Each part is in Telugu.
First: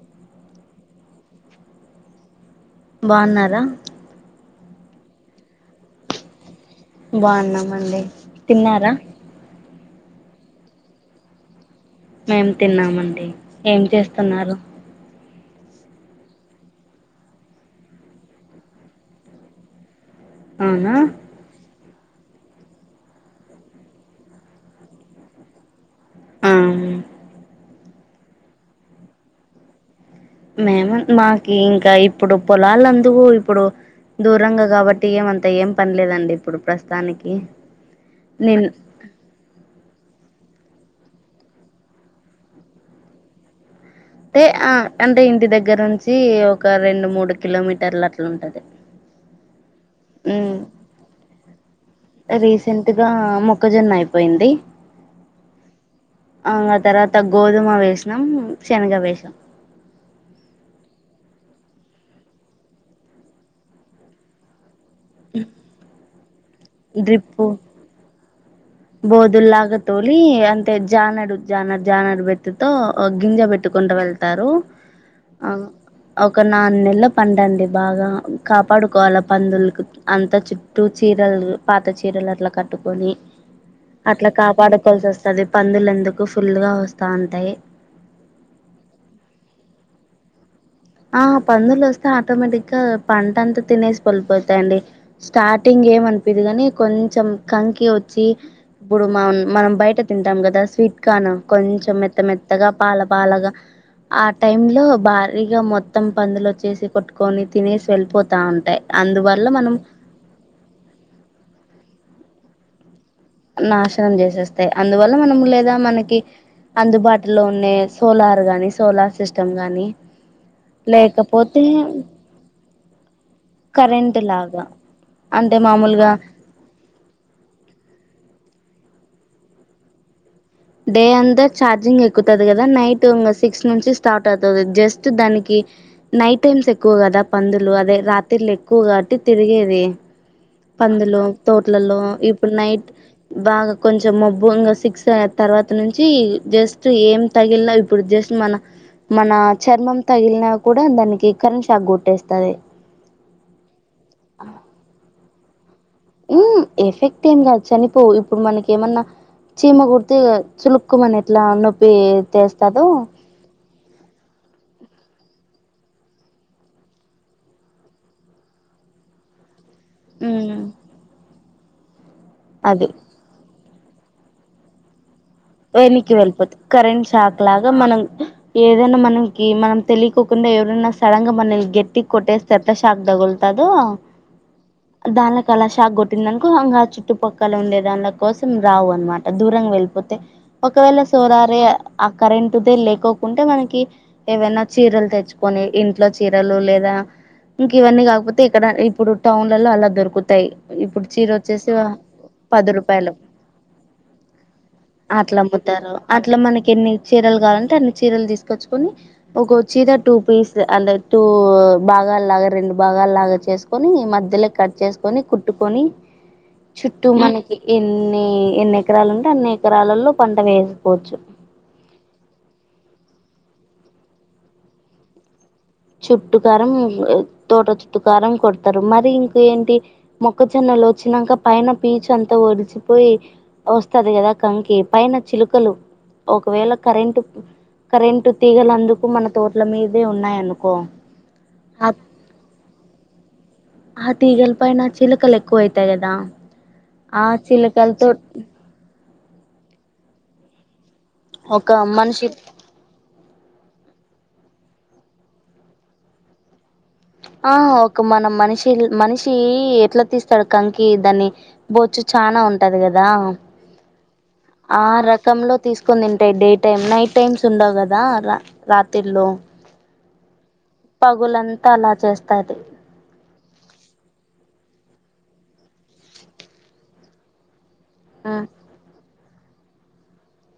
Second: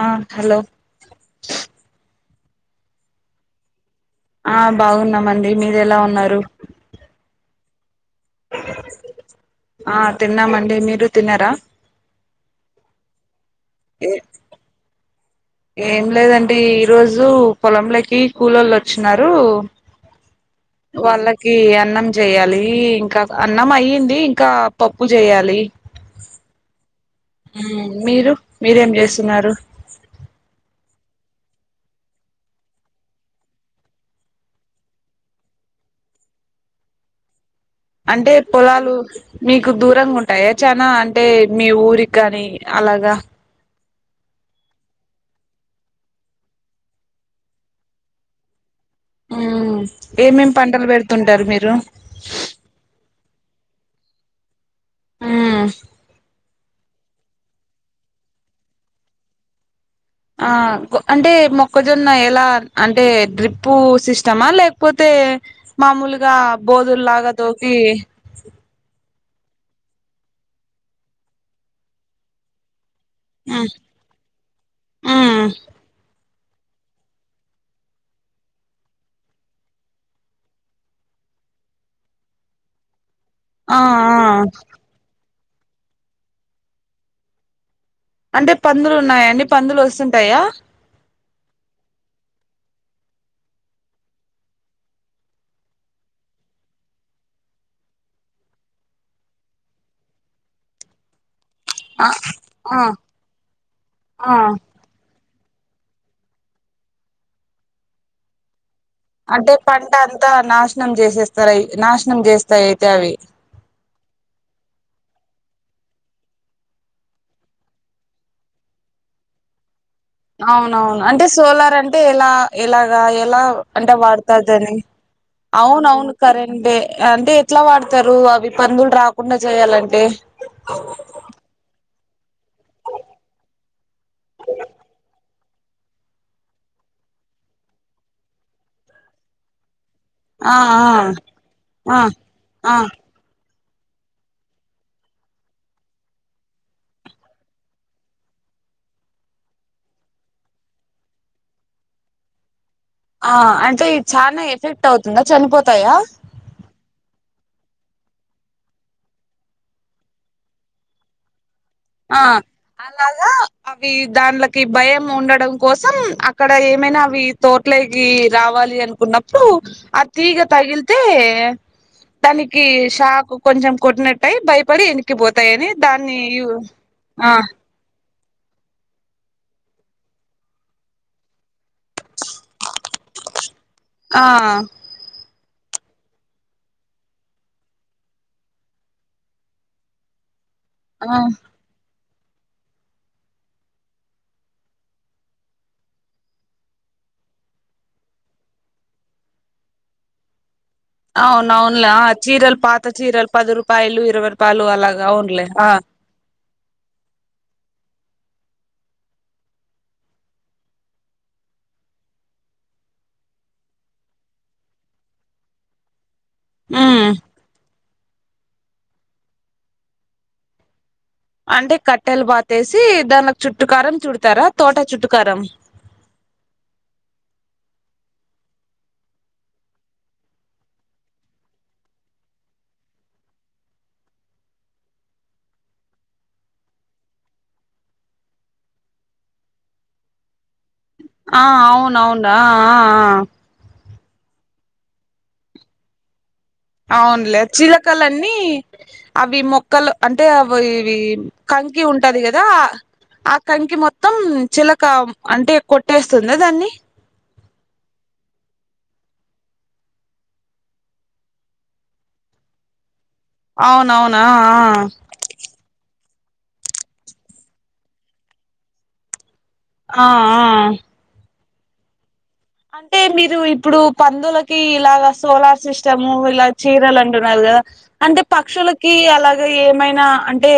ఆ హలో బాగున్నారా ఆ బాగున్నాంమండి మీరు ఎలా ఉన్నారు మడి తిన్నారా ఆ తిన్నామండి మీరు తిన్నర మేం తిన్నామండి ఏం ఏ చేస్తున్నారు ఏం లేదండి ఈ రోజు పొలంలోకి కూలళ వచ్చినరూ అవునా వాళ్ళకి అన్నం చేయాలి ఇంకా అన్నం అయ్యింది ఇంకా పప్పు చేయాలి ఆ మీరు మీరేం చేస్తున్నారు మేము మాకి ఇంకా ఇప్పుడు పొలాలందుకు ఇప్పుడు దూరంగా కాబట్టి ఏమంతా ఏం పనిలేదండి ఇప్పుడు ప్రస్తుతానికి అంటే నిన్ పొలాలు మీకు దూరంగా ఉంటాయ చనా అంటే మీ ఊరికి కాని అలాగా అయి ఆ అంటే ఇంటి దగ్గర నుంచి ఒక రెండు మూడు కిలోమీటర్లు అట్లా ఉంటది ఆ ఏమేమి ఉమ్ పంటలు పెడుతుంటారు మీరు రీసెంట్ గా మొక్కజొన్న అయిపోయింది ఆ ఆ తర్వాత గోధుమ వేసినాం శనగ వసాం ఆ అంటే మొక్కజొన్న ఎలా అంటే డ్రిప్పు సిస్టమా లే పోతే మామూలుగా డ్రిప్పు బోదుల్లాగదుకి బోదుల్లాగా తోలి అంటే జానడు జానర్ జానర్ బెత్తుతో గింజ ఉమ్ పెట్టుకుంటూ వెళ్తారు ఉమ్ ఆ ఒక నగు నెలలు పండండి బాగా కాపాడుకోవాలి పందులకు అంతా చుట్టూ చీరలు పాత చీరలు అట్లా కట్టుకొని ఆ ఆ అట్లా కాపాడుకోవాల్సి వస్తుది పందులు ఎందుకు ఫుల్గా వస్తూ ఉంటాయి అంటే పందులు ఉన్నాయాండి పందులు వస్తుంటాయా ఆ పందులు వస్తే ఆటోమేటిక్ గా పంట అంతా తినేసి పళపోతాయిండి స్టార్టింగ్ ఏమనిపిది కాగాని కొంచెం కంకి వచ్చి ఇప్పుడు మ మనం బయట తింటాం కదా స్వీట్ కాన్ కొంచెం ఆ మెత్త మెత్తగా ఆ పాల పాలగా ఆ టై లో భార ఇక మత్ మొత్తం పందులు వచ్చేసి కొట్టుకొని తినేసి వెళ్ళిపోతా ఉంటాయి అందువల్ల అంటే మనం పంట అంతా నాశనం చేసేస్తారువి నాశన నం చేస్తాయి అయితే అవి నాశనం చేసేస్తాయి అందువల్ల మనం లేదా మనకి అందుబాటులో ఉండే సోలార్ గాని సోలార్ సిస్టమ్ గాని అవునవును అంటే లేకపోతే సోలార్ అంటే ఎలా ఎలాగా ఎప్ ఎలా అంటే కరెంట్ వాడతారు లాగా దాన్ని అంటే మామూలుగా అవునవును కరెంటే అంటే ఎట్లా వాడతారు అవి పందులు రాకుండా చేయాలంటే డే అంతా చార్జింగ్ ఎక్ క్కుతది కదా నైట్ ఇంగ సిక్స్ నుంచి స్టార్ట్ అవుతది జస్ట్ దానికి నైట్ టైమ్స్ ఎక్కువ కదా పందులు అదే రాతిర్లు ఎక్కువ కాబట్టి తిరిగేది ఆ ఆ పందులూ ఆ తోట్లలో ఇప్పుడు ఆ నైట్ బాగ కొంచెం మబ్బు ఇంకా సిక్స్ అయిన తర్వాత నుంచి జస్ట్ ఏం తగిల్నా ఇప్పుడు జస్ట్ మన మన చర్మం తగిలినా కూడా దానికి కరెంట్ షాక్ కొట్టేస్తాది ఆ అంటే ఇది చాలా ఎఫెక్ట్ అవుతుందా, చనిపోత్ హ్మ్ ఎఫెక్ట్ ఏం కాద్ చనిపోవు ఇప్పుడు మనకి ఏమన్నా చీమ కుడితే, చునుక్ మన ఎట్లా అన్న ఆ అలాగా అవి దాంన్లకి భయం ఉండడం. కోసం అక్కడ ఏమైనా అవి తోట్లకి రావాలి అనుకున్నప్పుడు ఆ తీగ ఉమ్ తగిల్తే దానికి అది షాక్ కొంచెం కొట్టినట్టయ్ భయపడి ఎనిక్ క్కి పోతాయని వెనక్కి దాన్ని యూ వెళ్ళిపోతుంది కరెంట్ షాక్ లాగా మనం ఏదైనా మనకి మనం తెలియకోకుండా ఎవరైన్నా సడన్ గా మన గెట్ గెట్టిగ్ కొట్టేస్తర్త సాక్ దగల్తాడో ఆ దాన్లక్ కళా షాక్ కొట్టిందనుకో ఇగా చుట్టుపక్కల ఉండేదాన్ల కోసం రావు అనమాట దూరంగా వెళ్ళిపోతై. ఒకవేళ ఆ సొరరే ఆ కరెంట్ దే లేకోకుంటే మనకి ఏవైనా చీరలు తెచ్చుకొని ఇంట్లో చీరలు లేదా ఇంక ఇవన్నీ కాకపోతే ఇక్కడ ఇప్పుడు టౌన్లలో అలా దొరుకుతాయి ఇప్పుడు చీర వచ్చేసి అవున్నావునులే ఆ చీరలు పది పాత రూపాయలు చీరలు పది రూపాయలు ఇరవై రూపాయలు అలాగా అట్లా అవునులే ఆ అమ్ముతారు అట్లా మనకి ఎన్ని చీరలు కావాలంటే అన్ని చీరలు తీసుకు కొచ్చుకొని ఒకచ్చీద టూ పీస్ అంటే టూ భాగాల్లాగా రెండు భాగాల్లాగా చేసుకొని మధ్యల కట్ చేసుకొని కుట్టుకొని ఉమ్ చుట్టూ మనకీ ఏన్ న్నీ ఎన్ని ఎకరాలు ఉంటే అన్నీ ఎకరాలలో పంటను వేసుకోవచ్చు అంటే కట్టెలు పాతేసీ దాంట్ల చుట్టు కారం చుడతారా తోట చుట్టు కారం చుట్టుకారం తోట చుట్టుకారం కొడతరు మరీ ఇంకేంటి మొక్కజొన్నలు వచ్చినంక పైన పీచంతా ఒడిచిపోయి వస్తది కదా కంకీ పైన చిలుకలు ఒకవేళ కరెంటు కరెంటు తీగలందుకు మన తోటల మీదే ఉన్నాయను కో ఆ అవునవును ఆ ఆ ఆ ఆ తీగల్ పైన చిలకలు ఎక్కువ ఐతయి కదా ఆ అవునులే చిలుకలతో చిలకలన్నీ అవి మొక్కల్ అంటే అవి ఇవీ ఒక కంకీ ఉంటది మనిషి గదా ఆ కంకీ మొత్ తో మొత్తం చిలక అంటే కొట్టేస్తుందా దాన్నీ ఆ ఒక మనం మనిషి మనిషీ ఎట్ల తీస్తడు కంకి దాన్ని బొచ్చు చానా ఉంటది గదా అవునవున్ ఆ రకంలో తీసుకొని తిన్ టే డే టైమ్ నైట్ టైమ్స్ ఉండవు గదా రా రాతిర్ లో ఆ ఆ తలా చేస్ అంటే మీరు ఇప్ ప్పుడు పందులకి ఇలాగ సోలార్ సిస్టము ఇలా చీరలు అంటున్నారు గదా అంటే పక్షులకి అలా ఏమైనా అంటే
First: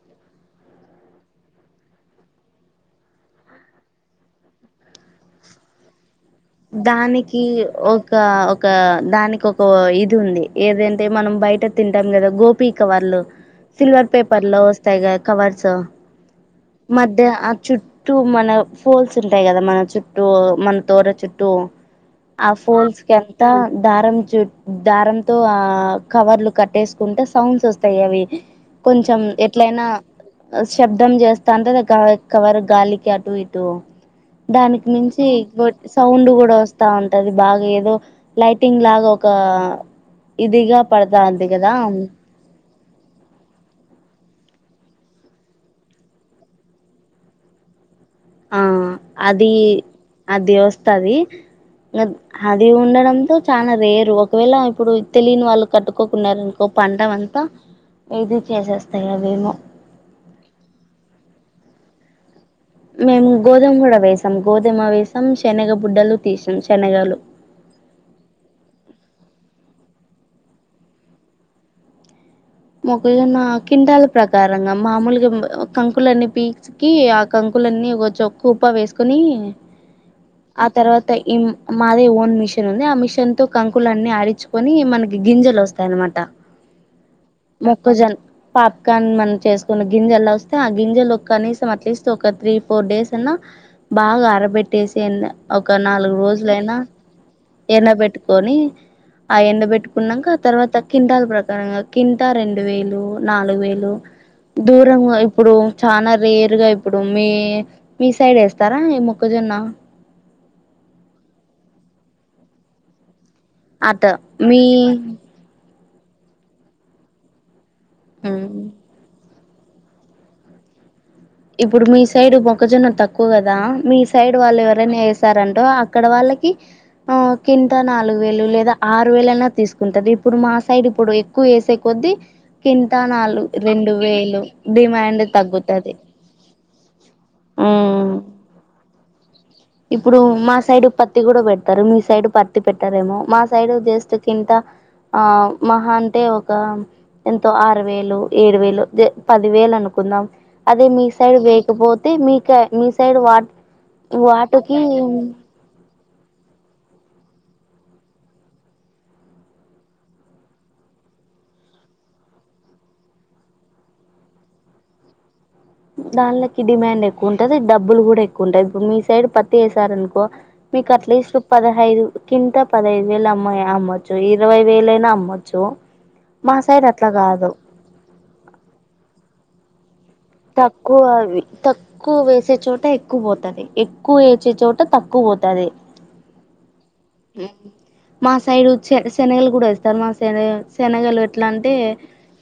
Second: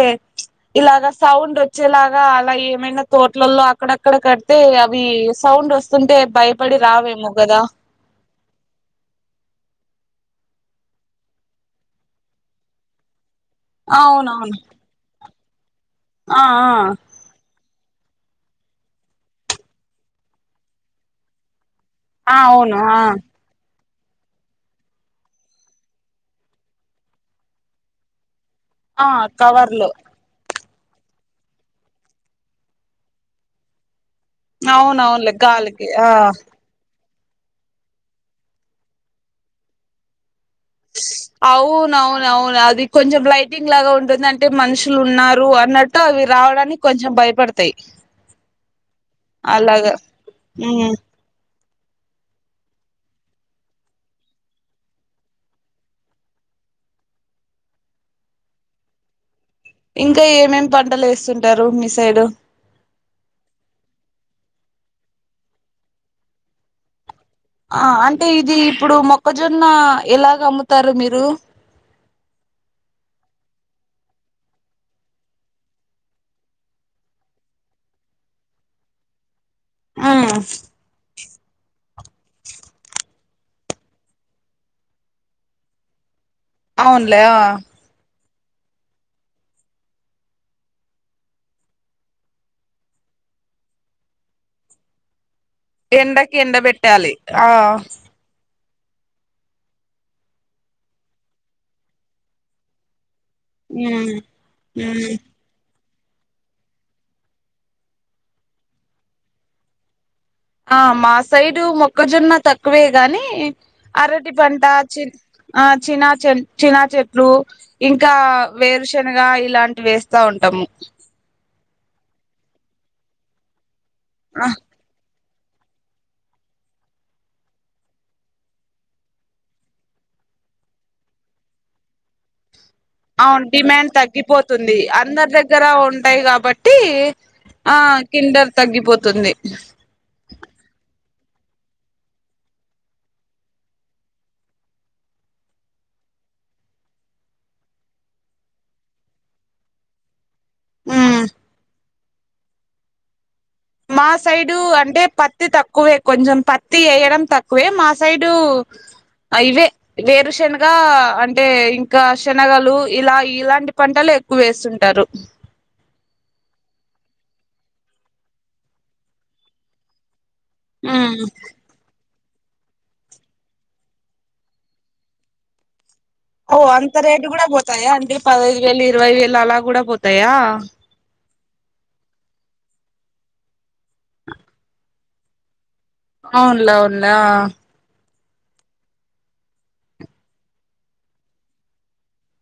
ఇలాగా సౌండ్ వచ్చేలాగా అలా ఏమైనా తోట్లల్లో అక్కడక్కడ కడితే అవి సౌండ్ వస్తుంటే బై దానికీ ఒక ఒ క దానికి ఒక ఇది ఉంది ఏదంటే మనం బయట తింటాం గదా గోపీ కవర్లు సిల్వర్ పేపర్ అవునవును లో వస్తాయి గా కవర్సు ఆ ఆ మధ్య ఆ చుట్ ట్టూ మన ఫోల్స్ ఉంటాయి గదా మన చుట్టూ మన తోర చుట్ ట్టూ ఆ అవును ఆ ఫోల్స్ కి అంతా దారం చుట్ దారంతో ఆ కవర్లు కట్టేసుకుంటే సౌండ్స్ వస్తాయి అవి ఆ కొంచం ఎట్లైనా కవర్లు శబ్దం చేస్తాంటె అది కవరు గాలికి అటూ ఇటూ దానికి మించీ అవునవునులే గోస్ గాలికి ఆ సౌండ్ కూడా వస్తా ఉం అది బాగా ఏదో లైటింగ్ లాగా ఒకా అవునవునవును అది కొంచెం లైటింగ్ లాగా ఉంటుందం టే మనుషులున్నారు అన్నట్టు అవి రావడానికి కొంచెం భయపడతాయి ఆ అదీ అలాగా ఉమ్ అదేవస్థది నద్ అది ఉండడంతో చాలా రేరు ఒకవేళ ఇప్పుడు తెలియని వాళ్ళు కట్టుకోకున్నారనుకో పంట అంతా ఇది చేసేస్తాయి అవేమో ఇంకా ఏమేమేం పంటలు ఎస్తుంటారు మీ సైడ్ మేము గోదుమ కూడా వేసాం గోదుమ వేసాం శనగ బుడ్డలు తీసాం శనగలు ఆ అంటే ఇది ఇప్పుడు మొక్కజొన్న ఎలాగ అమ్ముతారు మీరు మొక్కజొన్న క్వింటాల ప్రకారంగా మామూలుగా కంకులన్నీ పీకీ ఆ కంకులన్నీ ఒక చో కుప్ప వేసుకొని ఉమ్ ఆ తర్వాత ఈ మాదే ఓన్ మిషన్ ఉంది ఆ మిషన్ తో కంకులన్నీ ఆడించుకొని మనకి గింజలు వస్తాయి అన్నమాట అవును మొక్కజన్ పాప్కార్న్ మన చేసుకున్న గింజలొస్తే ఆ గింజలు కనీసం అట్లీస్ట్ ఒక త్రీ ఫోర్ డేస్ అన్నా బాగా ఆరబెట్టేసెయెల్ల ఒక్క నాలుగు ఎండకి ఎండ రోజులైనా పెట్టాలి ఆ ఎండబెట్టుకొని ఆ ఎండ ఎండబెట్టుకున్నంక తర్వాత క్వింటాల్ ప్రకారంగా కి త రెండు వేలు నాలుగు వేలు ఉమ్ ఉమ్ దూరంగా ఇప్పుడు చనా రేరుగా ఇప్పుడు మీ మీ సైడేస్తారా ఈ మొక్కజొన్న ఆ మా సైడు మొక్కజొన్న తక్కువే గాని అట అరటి పంట మీ చి ఆ చినా చెన్ చినా చెట్లు ఇంకా ఉమ్ వేరుశనగా ఇ ఇలాంటివి వేస్తా ఉంటాము ఇప్పుడు మీ సైడు మొక్కజొన్న తక్కువ గదా మీ సైడు ఆ వాళ్ళు ఎవరన్నా ఏస్ స్తారంటో అక్కడ వాళ్ళకి ఆ కింటా నాలుగు వేలు లేదా ఆరు వేలన్నా తీసుకుంటారు ఇప్పుడు మా సైడ్ ఇప్పుడు ఎక్కువ ఏసే కొద్దీ కింటా నాలు అవును డిమాండ్ రెండు వేలు తగ్గిపోతుంది డిమాండ్ అందరి దగ్గర తగ్గుతది. ఉంటాయి కాబట్టి ఆ ఉమ్ కిండర్ తగ్గిపోతుంది. ఇప్పుడు మా సైడ్ పత్తి కూడా పెడతారు మీ సైడ్ పత్తి పెట్టారేమో మా సైడ్ జస్ట్ కింటా ఆ మహా అంటే ఒక ఎంతో ఆరు వేలు ఏడు వేలు జె పది వేలు అనుకుందాం. అదే ఉమ్ మీసైడ్ వేయక పో తే మీకై మీ సైడ్ వా మా సైడ్ డు అంటే పత్తి తక్కువే కొంచెం పత్తి ఏయడం తక్కువే మా సైడు ఆ ఇవే వేరుషెనగగా అంటే ఇంకా షనగలు ఇలా ఇలాంటి పంటలేక్కువ వేసుంటారు దాన్లకి డిమాండెక్కువుంటది డబ్బులు గూడా ఎక్కువుంటయ్ ఇప్పుడు మీ సైడ్ పత్తి ఏసారనుకో ఉమ్ మీకట్లీస్టు పదహైదు కింత పదఐదు వేలమ్మ అమ్మయ్ అమ్మొచ్చు ఇరవై వేలైనా అమ్మొచ్చు మా ఓ సైడ్ అంత అట్లా రేటు గూడా కాదు బోతాయా అండి పదఐదు వేలు ఇరవై వేలు అలా గూడ పో తక్కువ అవి తక్కువ్వేసే చోట ఎక్కువ పోతది ఎక్కువ ఏచే చోట తక్కువ పోతాది అవున్లే అవున్లే ఆ మా సైడు చస్ శనగలు గూడా వేస్తారు మా సైరు శనగలు ఎట్లాంటే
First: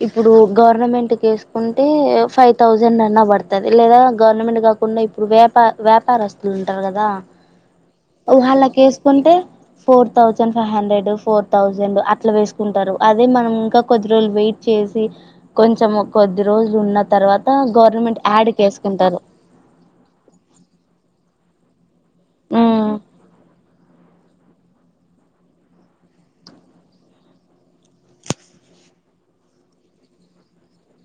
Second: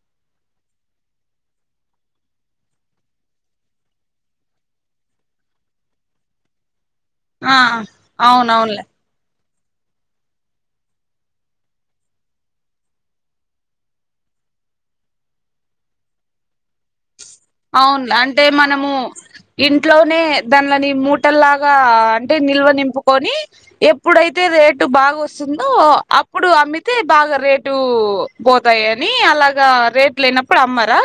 ఇప్పుడు గవర్నమెంట్ కేస్కుంటే ఫైవ్ థౌజండన్నా బడతది లేదా గవర్నమెంట్ కాకుండా ఇప్పుడు వ్యాపార వేపారస్తులుంటారు గ దా ఆ, ఊ అవునవునులే వాళ్లకేసుకుంటే four thousand five hundred four thousand అట్లా వేస్కుంటారు అదే మనమింకా కొద్ది రోల్లు వెయిట్చేసి కొంచెము కొద్ది రోజ్లున్న తర్వ అవున్లే అంటే మనము ఇంట్లోనే దాన్లని మూటల్లా లాగా అంటే నిల్వ ఉమ్ నింపుకోని ఎప్పుడైతే రేటు బాగొస్తుందో అప్పుడు అమ్మితే బాగా రేటూ బోతాయని అలాగ రేట్ లేనప్పుడు అమ్మరా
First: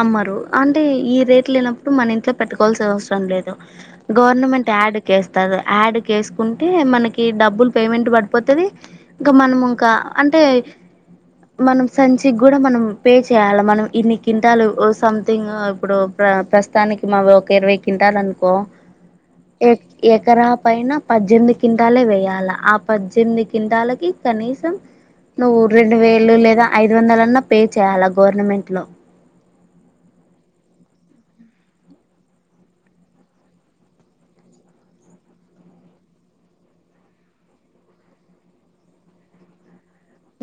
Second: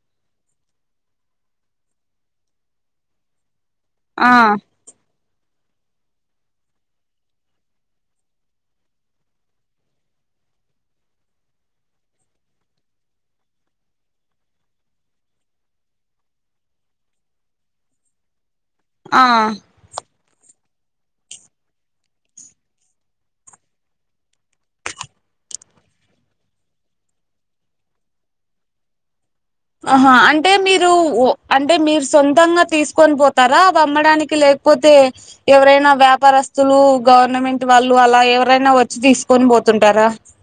అమ్మరు అంటే ఈ రేట్లేనప్పుడు మన ఇంట్లో పెట్టుకోవాల్సిన అవసరం లేదు ఆ గవర్నమెంట్ యాడ్ కేస్ తదు యాడ్ కేస్కుంటే మనకీ డబ్బులు పేమెంట్ పడిపోతది ఇక మనముంకా అంటే మనం సంచిగ్గూడా మనం పే చేయాలా మనం ఇన్ని కింటాలు ఓ సంథింగ్ ఇప్పుడు ప్ర ప్రస్తానికి మావొక ఇరవై కింటాలనుకో ఆ ఎక్ ఎక్ కరా పైన పజ్జెంది కింటాల్లే వెయ్యాల ఆ పజ్జెంది కింటాలకి కనీసం నువ్వు రెండు వేలు లేదా ఐదు వందలన్నా పే చేయ్యాల గవర్నమెంట్ లో ఆహా అంటే మీరు, ఓ అంటే మీరు సొంతంగా తీస్కోన్ పోతారా అవమ్మడానికి లేకపోతే ఎవరైనా వ్యాపారస్తులు గవర్నమెంట్ వాళ్ళు అలా ఎవరైనా వచ్చి తీస్కొని పో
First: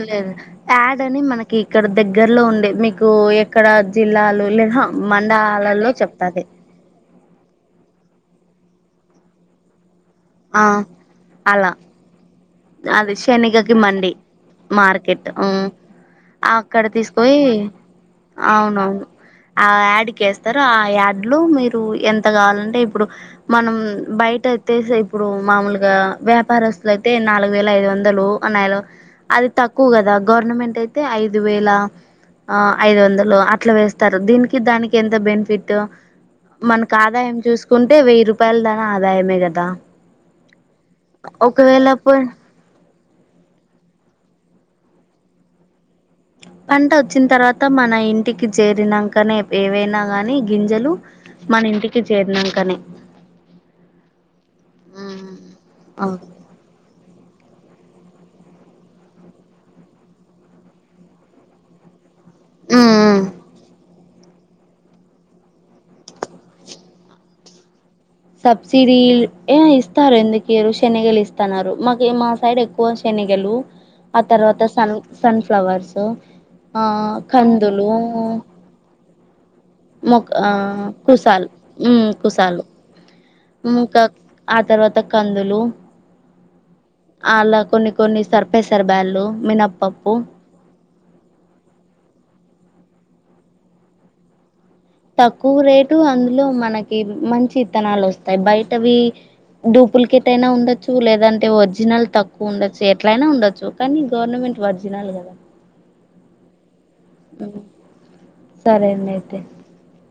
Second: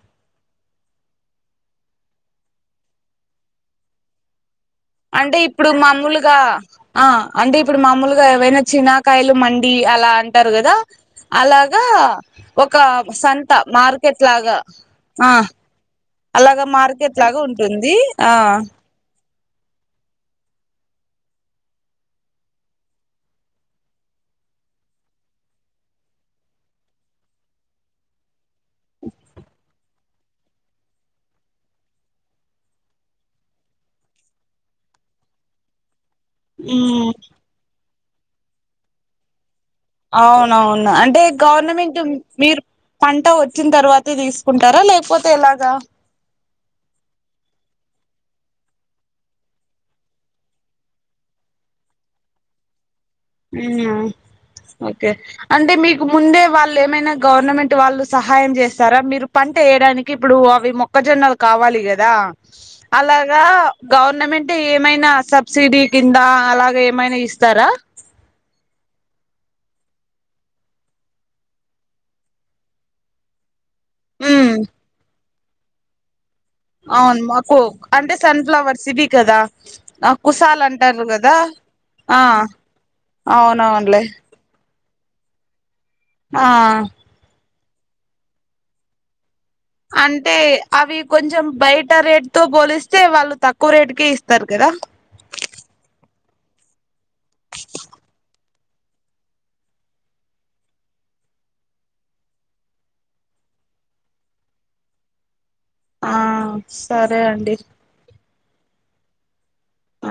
లేదు యాడ్ అని మనకి క్కడ దగ్గర్లో ఉండే మీకు ఎక్కడ జిల్లాలు లే అంటే ఇప్పుడు మామూలుగా ఆ అంటే ఇప్పుడు మామూల్గా ఏవైనా చినాకాయలు మండి అలా అంటారు ఆ గదా అలా అలాగ ఒక అది సంత శనిగకి మండి మార్కెట్ లాగా మార్కెట్ ఆ అలాగ అక్కడ మార్కెట్ లాగా తీసుపోయి ఉంటుంది ఆ ఆవి యాడ్ కేస్తరు ఆ యాడ్లు మీరు ఎంత గావాలంటే ఇప్పుడు మనం బయటెత్తేసే ఇప్పుడు మామూలుగా వ్యాపారస్తులైతే నాలుగు వేల ఐదు వందలు ఉన్నాయిలు అది తక్కువ గదా గవర్నమెంట్ ఐతే ఐదు వేల ఆ ఐదు వందలు అట్లా వేస్తారు దీనికి దానికి ఎంత బెనిఫిట్టు ఉమ్ మనకాదాయం చూస్కొన్ని టే వెయ్యి రూపాయలదాయినా ఆదాయమే కదా అవును అవును అంటే ఒకవేళ గవర్నమెంట్ పో మీర్ పంట వచ్చిన తర్వాతే తీసుకుంటారా లేకపోతే ఎలాగా పంట వచ్చిన తర్వాత మన ఇంటికి చేరినంకనే ఏవైనా గాని గింజలు మన ఇంటికి చేరినంకనే. అవ్నా ఓకే అంటే మీకు ముందే వాళ్ళు ఏమైనా గవర్నమెంట్ వాళ్ళు సహాయం చేస్తారా? మీరు పంట వేయడానికి ఇప్పుడు అవి మొక్కజొన్నలు కావాలి కదా. అలాగా గౌ వర్నమెంట్ ఏమైనా సబ్సిడీ కింద అలాగ ఏమైనా ఇస్తారా సబ్సిడీ ఏ ఇస్తారు ఎందుకు ఈయరు శనగలు ఇస్తన్నారు మాకు మా సైడ్ ఎక్కువ శనగలు ఆ ఉమ్ తర్వాత స సన్ఫ్లవర్సు అవును మాకు అంటే సన్ఫ్లవర్స్ ఇవి కదా ము ఆ కుసాలు అంటారు కదా కుసాలు ఆ కుసాలు అవునవునులే ముకా ఆ తర్వాత పెద్ద కందులు ఆ అలా కొన్ని కొన్ని సర్పేశారుబాగులు అంటే అవి కొంచెం బయట రేటు తో పోలిస్తే వాళ్ళు తక్కువ రేటుకే ఇస్తారు కదా తక్కువ రేటు అందులో మనకి మంచి విత్తనాలు వస్తాయి బయట అవి డూప్లికేట్ అయినా ఉండొచ్చు లేదంటే ఒరిజినల్ తక్కువ ఉండొచ్చు ఎట్లయినా ఉండొచ్చు కానీ గవర్నమెంట్ ఒరిజినల్ కదా ఆ సరే అండి సరే అండి అయితే అ